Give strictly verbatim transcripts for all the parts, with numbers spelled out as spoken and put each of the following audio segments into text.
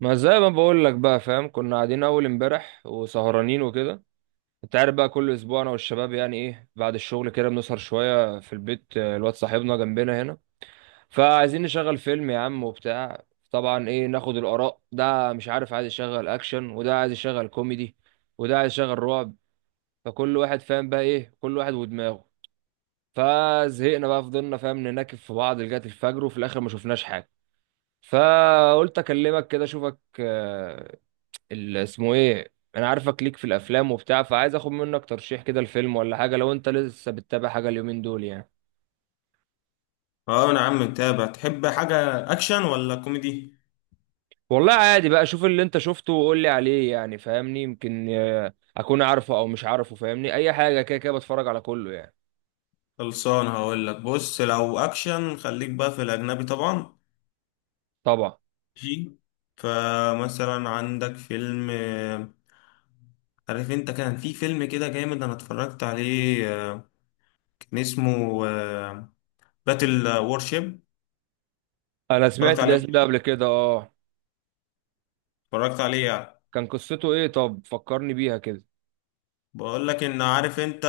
ما زي ما بقول لك بقى، فاهم، كنا قاعدين اول امبارح وسهرانين وكده. انت عارف بقى، كل اسبوع انا والشباب يعني ايه بعد الشغل كده بنسهر شويه في البيت. آه، الواد صاحبنا جنبنا هنا. فعايزين نشغل فيلم يا عم وبتاع. طبعا، ايه، ناخد الاراء، ده مش عارف، عايز يشغل اكشن وده عايز يشغل كوميدي، وده عايز يشغل رعب. فكل واحد فاهم بقى ايه، كل واحد ودماغه. فزهقنا بقى، فضلنا، فاهم، نناكف في بعض لغايه الفجر وفي الاخر ما شفناش حاجه. فقلت اكلمك كده اشوفك آه، ال- اسمه ايه، انا عارفك ليك في الافلام وبتاع، فعايز اخد منك ترشيح كده الفيلم ولا حاجه، لو انت لسه بتتابع حاجه اليومين دول يعني. اه، انا عم متابع. تحب حاجة اكشن ولا كوميدي؟ والله عادي بقى، شوف اللي انت شفته وقول لي عليه يعني فاهمني، يمكن آه، اكون عارفه او مش عارفه، فاهمني، اي حاجه كده، كده بتفرج على كله يعني. خلصان هقول لك. بص، لو اكشن خليك بقى في الاجنبي طبعا. طبعا. جي. فمثلا عندك فيلم، آه، عارف انت كان في فيلم كده جامد، انا اتفرجت عليه. آه، كان اسمه باتل وورشيب. انا اتفرجت سمعت عليه الاسم ده قبل كده. اه. اتفرجت عليه يعني. كان قصته ايه؟ طب فكرني بيها كده. بقول لك، ان عارف انت،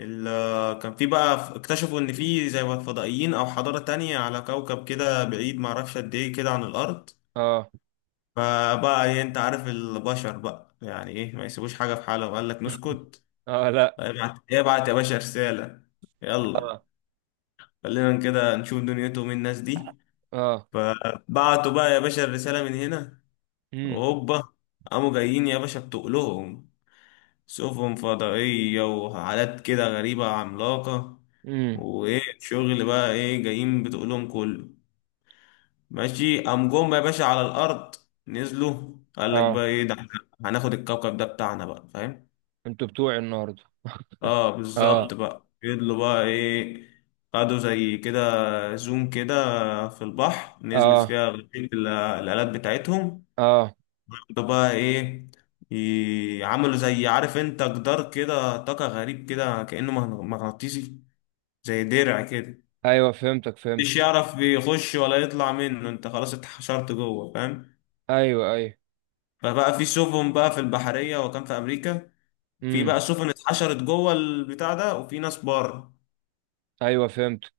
ال- كان في بقى اكتشفوا ان في زي ما فضائيين او حضارة تانية على كوكب كده بعيد، معرفش قد ايه كده عن الارض. اه. فبقى ايه، انت عارف البشر بقى يعني ايه، ما يسيبوش حاجة في حالها، وقال لك نسكت. اه، لا. فابعت ابعت يا باشا رسالة، يلا اه. خلينا كده نشوف دنيتهم إيه الناس دي. اه. فبعتوا بقى يا باشا الرسالة من هنا، امم. وهوبا قاموا جايين يا باشا، بتقلهم سفن فضائية وحالات كده غريبة عملاقة. امم. وإيه الشغل بقى، إيه جايين بتقولهم كله، ماشي. قام جم يا باشا على الأرض، نزلوا قال لك اه، بقى إيه ده، إحنا هناخد الكوكب ده بتاعنا بقى فاهم. انتوا بتوعي النهارده. اه اه. بالظبط. بقى فضلوا بقى ايه، قعدوا زي كده، زوم كده، في البحر نزلت اه. فيها غرفة ال- الآلات بتاعتهم. اه. قعدوا بقى ايه، ي- عملوا زي عارف انت جدار كده طاقة غريب كده كأنه مغن- مغناطيسي، زي درع كده. ايوه، فهمتك فهمت. مش يعرف يخش ولا يطلع منه، انت خلاص اتحشرت جوه فاهم. ايوه، ايوه. فبقى في سفن بقى في البحرية، وكان في أمريكا. في امم. بقى سفن اتحشرت جوه البتاع ده، وفي ناس بره. ايوه، فهمت.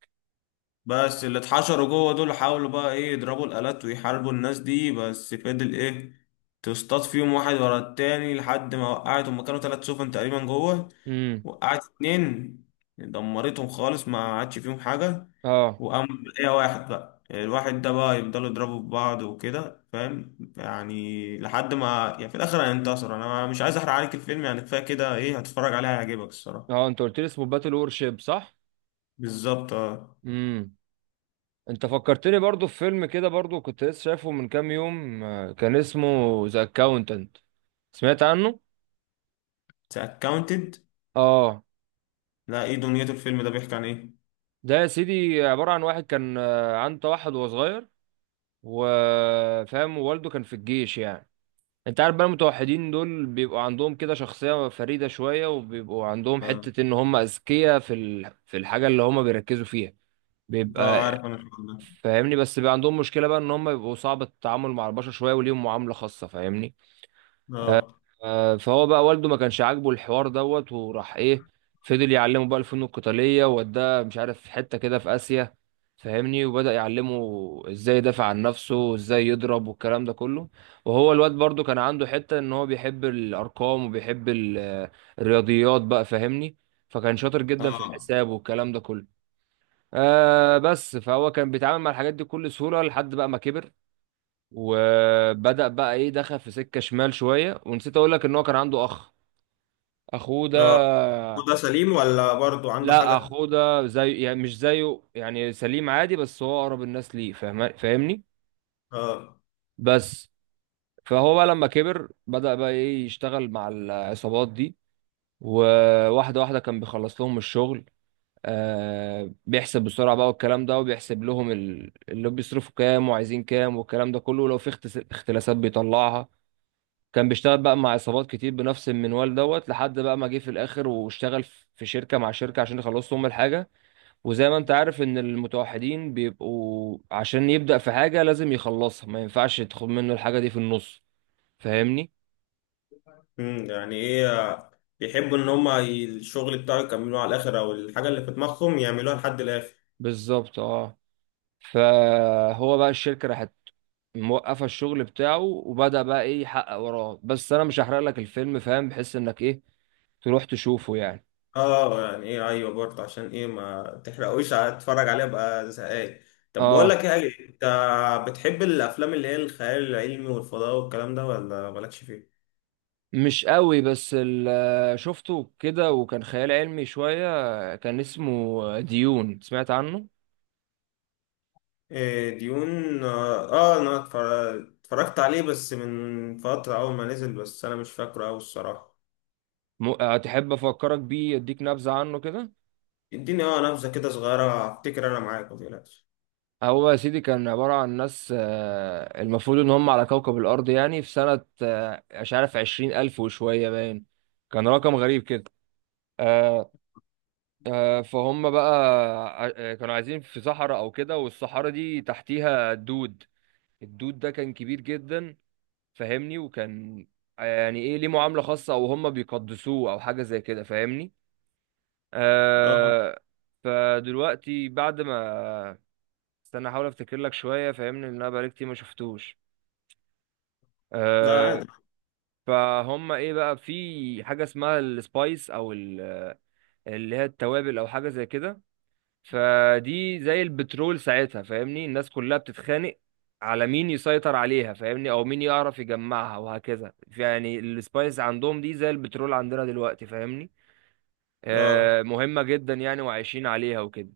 بس اللي اتحشروا جوه دول حاولوا بقى ايه يضربوا الآلات ويحاربوا الناس دي، بس فضل ايه تصطاد فيهم واحد ورا التاني لحد ما وقعت. هما كانوا تلات سفن تقريبا جوه، امم. وقعت اتنين، دمرتهم خالص ما عادش فيهم حاجة. اه. وقام ايه واحد بقى، الواحد ده بقى يفضلوا يضربوا في بعض وكده فاهم يعني، لحد ما يعني في الآخر هينتصر. أنا مش عايز أحرق عليك الفيلم يعني، كفاية كده. ايه هتتفرج عليه هيعجبك الصراحة. اه، انت قلت لي اسمه باتل وور شيب، صح؟ بالظبط اه. امم. انت فكرتني برضو في فيلم كده، برضو كنت لسه شايفه من كام يوم. آه، كان اسمه ذا اكاونتنت. سمعت عنه. اتس اكاونتد. اه. لا ايه دنيته، الفيلم ده بيحكي عن ايه؟ ده يا سيدي عبارة عن واحد كان آه، عنده توحد وهو صغير. وفاهم، ووالده كان في الجيش يعني. انت عارف بقى المتوحدين دول بيبقوا عندهم كده شخصية فريدة شوية، وبيبقوا عندهم اه. حتة ان هم اذكياء في ال... في الحاجة اللي هم بيركزوا فيها. اه، بيبقى. عارف انا الحوار ده. فاهمني، بس بقى عندهم مشكله بقى ان هم بيبقوا صعب التعامل مع البشر شويه، وليهم معامله خاصه، فاهمني. اه آه، فهو بقى والده ما كانش عاجبه الحوار دوت، وراح ايه، فضل يعلمه بقى الفنون القتاليه ووداه مش عارف حته كده في اسيا. فاهمني، وبدأ يعلمه ازاي يدافع عن نفسه وازاي يضرب والكلام ده كله. وهو الواد برضو كان عنده حته ان هو بيحب الارقام وبيحب ال- الرياضيات بقى، فاهمني. فكان شاطر جدا في اه الحساب والكلام ده كله. آه بس فهو كان بيتعامل مع الحاجات دي بكل سهولة لحد بقى ما كبر. وبدأ بقى ايه، دخل في سكة شمال شوية، ونسيت اقول لك ان هو كان عنده اخ، اخوه اه. ده. ده سليم ولا برضو عنده لا، حاجة؟ اخوه ده زي، يعني مش زيه، يعني سليم عادي، بس هو اقرب الناس ليه، فاهم، فاهمني. اه. بس. فهو بقى لما كبر بدأ بقى ايه يشتغل مع العصابات دي، وواحدة واحدة كان بيخلص لهم الشغل. آه بيحسب بسرعة بقى والكلام ده، وبيحسب لهم ال- اللي بيصرفوا كام وعايزين كام والكلام ده كله، ولو في اخت- اختلاسات بيطلعها. كان بيشتغل بقى مع عصابات كتير بنفس المنوال دوت، لحد بقى ما جه في الآخر واشتغل في في شركة، مع شركة عشان يخلصوا هم الحاجة. وزي ما انت عارف ان المتوحدين بيبقوا عشان يبدأ في حاجة لازم يخلصها، ما ينفعش تاخد منه الحاجة دي في النص. فاهمني؟ امم يعني ايه، آه، بيحبوا ان هما ي- الشغل بتاعه يكملوه على الاخر، او الحاجة اللي في دماغهم يعملوها لحد الاخر. بالظبط، اه. فهو بقى الشركة راحت، موقفه الشغل بتاعه، وبدأ بقى ايه يحقق وراه، بس انا مش هحرق لك الفيلم فاهم، بحيث انك ايه تروح تشوفه يعني. اه يعني ايه، ايوه برضو، عشان ايه ما تحرقوش، اتفرج عليها بقى زهقان. طب بقول اه. لك ايه، انت بتحب الافلام اللي هي الخيال العلمي والفضاء والكلام ده، ولا مالكش فيه؟ مش قوي، بس ال- آه، شفته كده وكان خيال علمي شوية، كان اسمه ديون، سمعت عنه؟ إيه، ديون، اه. آه، انا اتفر- اتفرجت عليه بس من فترة اول ما نزل، بس انا مش فاكره اوي الصراحة. م- هتحب افكرك بيه، اديك نبذة عنه كده؟ اديني اه نبذة كده صغيرة، افتكر انا معاك ما تقلقش. هو يا سيدي كان عبارة عن ناس آه، المفروض ان هم على كوكب الارض، يعني في سنة، آه، مش عارف، عشرين الف وشوية باين. كان رقم غريب كده. آه، فهم بقى، ع- كانوا عايزين في صحراء او كده، والصحراء دي تحتيها الدود. الدود ده كان كبير جدا. فاهمني، وكان آه، يعني ايه ليه معاملة خاصة، او هم بيقدسوه او حاجة زي كده، فاهمني. اه آه فدلوقتي بعد ما، استنى احاول افتكر لك شوية، فاهمني، لان انا بقالي كتير ما شفتوش. ده آه عادي. فهم ايه بقى، في حاجة اسمها السبايس او ال- آه، اللي هي التوابل، او حاجة زي كده. فدي زي البترول ساعتها، فاهمني، الناس كلها بتتخانق على مين يسيطر عليها، فاهمني، او مين يعرف يجمعها، وهكذا يعني، السبايس عندهم دي زي البترول عندنا دلوقتي، فاهمني. اه آه مهمة جدا يعني، وعايشين عليها وكده.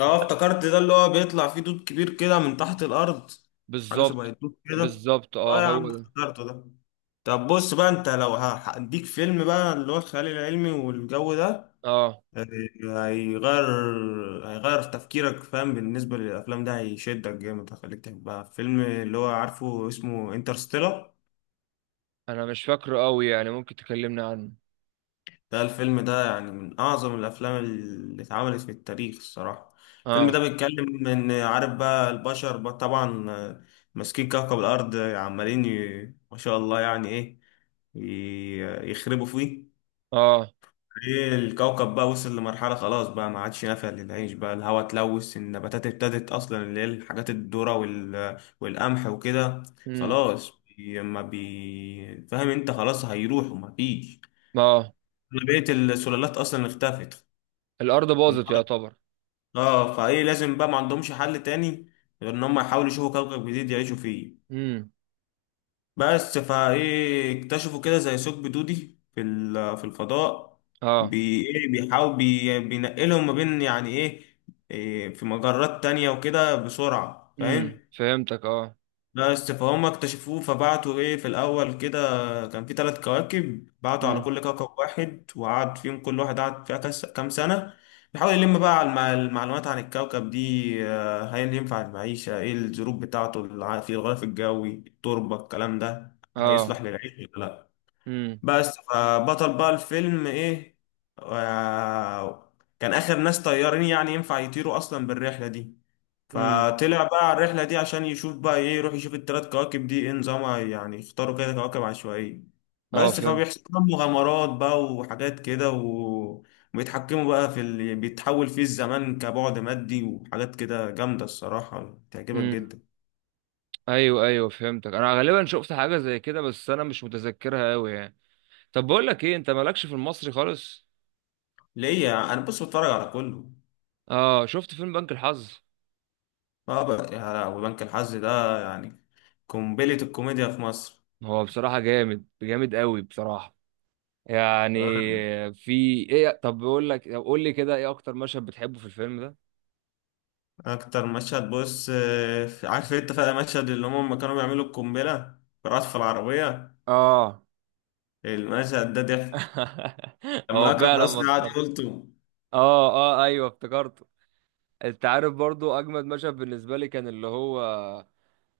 اه افتكرت، ده اللي هو بيطلع فيه دود كبير كده من تحت الارض، حاجة شبه بالظبط. الدود كده. بالظبط، اه، اه يا هو عم ده. افتكرته ده. طب بص بقى، انت لو هديك فيلم بقى اللي هو الخيال العلمي والجو ده، اه، هيغير هيغير في تفكيرك فاهم، بالنسبة للأفلام ده هيشدك جامد هيخليك تحبها. فيلم اللي هو عارفه اسمه انترستيلر، انا مش فاكره قوي يعني، ممكن تكلمني عنه؟ ده الفيلم ده يعني من أعظم الأفلام اللي اتعملت في التاريخ الصراحة. الفيلم ده اه. بيتكلم إن عارف بقى البشر بقى طبعا آه، ماسكين كوكب الأرض عمالين ي- ما شاء الله يعني إيه ي- يخربوا فيه. اه. ايه الكوكب بقى وصل لمرحلة خلاص بقى ما عادش نافع للعيش بقى، الهواء اتلوث، النباتات ابتدت اصلا، اللي هي الحاجات الذرة وال... والقمح وكده امم. خلاص، بي- ما بي فاهم انت خلاص هيروحوا ما فيش. اه. بقية السلالات اصلا اختفت الارض باظت انقرضت. يعتبر. اه فايه لازم بقى ما عندهمش حل تاني غير ان هم يحاولوا يشوفوا كوكب جديد يعيشوا فيه. امم. بس فايه اكتشفوا كده زي ثقب دودي في ال- في الفضاء، اه. بي ايه بيحاول بي بينقلهم ما بين يعني ايه، إيه في مجرات تانية وكده بسرعة امم، فاهم. فهمتك اه. لا بس فهم اكتشفوه، فبعتوا ايه في الاول كده، كان في ثلاث كواكب، بعتوا على امم. كل كوكب واحد وقعد فيهم، كل واحد قعد فيها كس- كام سنة، بيحاول يلم بقى على المع- المعلومات عن الكوكب دي. آه، هل ينفع المعيشة، ايه الظروف بتاعته الع- في الغلاف الجوي، التربة، الكلام ده اه. هيصلح للعيش ولا. بس فبطل بقى الفيلم ايه، آه، كان اخر ناس طيارين يعني ينفع يطيروا اصلا بالرحله دي، امم. فطلع بقى على الرحله دي عشان يشوف بقى ايه، يروح يشوف الثلاث كواكب دي ايه نظامها يعني، يختاروا كده كواكب عشوائيه. اه، بس فهمت. فبيحصل لهم مغامرات بقى وحاجات كده و- وبيتحكموا بقى في اللي بيتحول فيه الزمان كبعد مادي وحاجات كده جامده، الصراحه تعجبك امم. جدا. ايوه، ايوه، فهمتك. انا غالبا شفت حاجه زي كده، بس انا مش متذكرها قوي يعني. طب بقول لك ايه، انت مالكش في المصري خالص؟ ليه، انا بص بتفرج على كله. اه، شفت فيلم بنك الحظ؟ اه بقى يا لهوي، بنك الحظ ده يعني قنبلة الكوميديا في مصر. هو بصراحه جامد جامد قوي بصراحه، يعني، آه، في، ايه، طب بقول لك، طب قول لي كده، ايه اكتر مشهد بتحبه في الفيلم ده؟ أكتر مشهد بص، آه، عارف أنت فاكر المشهد اللي هم لما كانوا بيعملوا القنبلة، رأس في العربية، اه. المشهد ده ضحك، لما هو أكرم فعلا حسني قعد مسخره. يقول تو. اه. اه، ايوه افتكرته. انت عارف برضو اجمد مشهد بالنسبه لي كان اللي هو،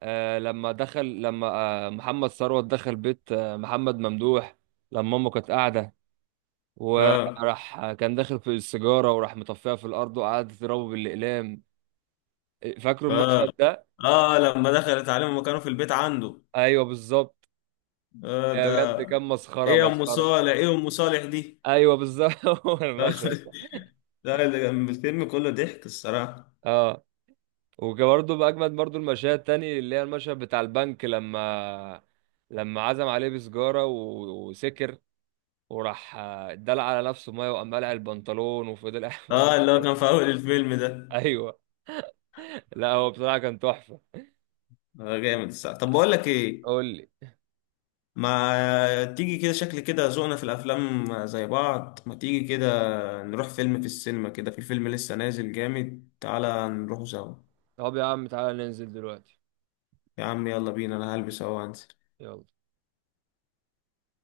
آه لما دخل لما آه محمد ثروت دخل بيت آه محمد ممدوح، لما امه كانت قاعده، اه وراح آه، كان داخل في السيجاره، وراح مطفيها في الارض، وقعد تضربه بالاقلام. فاكروا المشهد اه ده؟ اه لما دخلت عليهم لما كانوا في البيت عنده. ايوه، بالظبط. اه ده. آه، بجد كان إيه مسخره يا أم مسخره. صالح، إيه أم صالح دي. ايوه بالظبط. هو المشهد ده. لا، اللي كان الفيلم كله ضحك الصراحة. اه. وبرده باجمد برده المشاهد تاني، اللي هي المشهد بتاع البنك، لما لما عزم عليه بسجاره و- وسكر، وراح آه، اتدلع على نفسه ميه، وقام قلع البنطلون وفضل قاعد من اه اللي هو المكتب. كان في أول الفيلم ده. ايوه. لا، هو بصراحه كان تحفه. اه جامد الصراحة. طب بقول لك إيه، قول لي. ما تيجي كده شكل كده ذوقنا في الافلام زي بعض، ما تيجي كده نروح فيلم في السينما، كده في فيلم لسه نازل جامد تعالى نروح سوا. طب يا عم، تعالى ننزل دلوقتي. يا عم يلا بينا، انا هلبس اهو وانزل. يلا.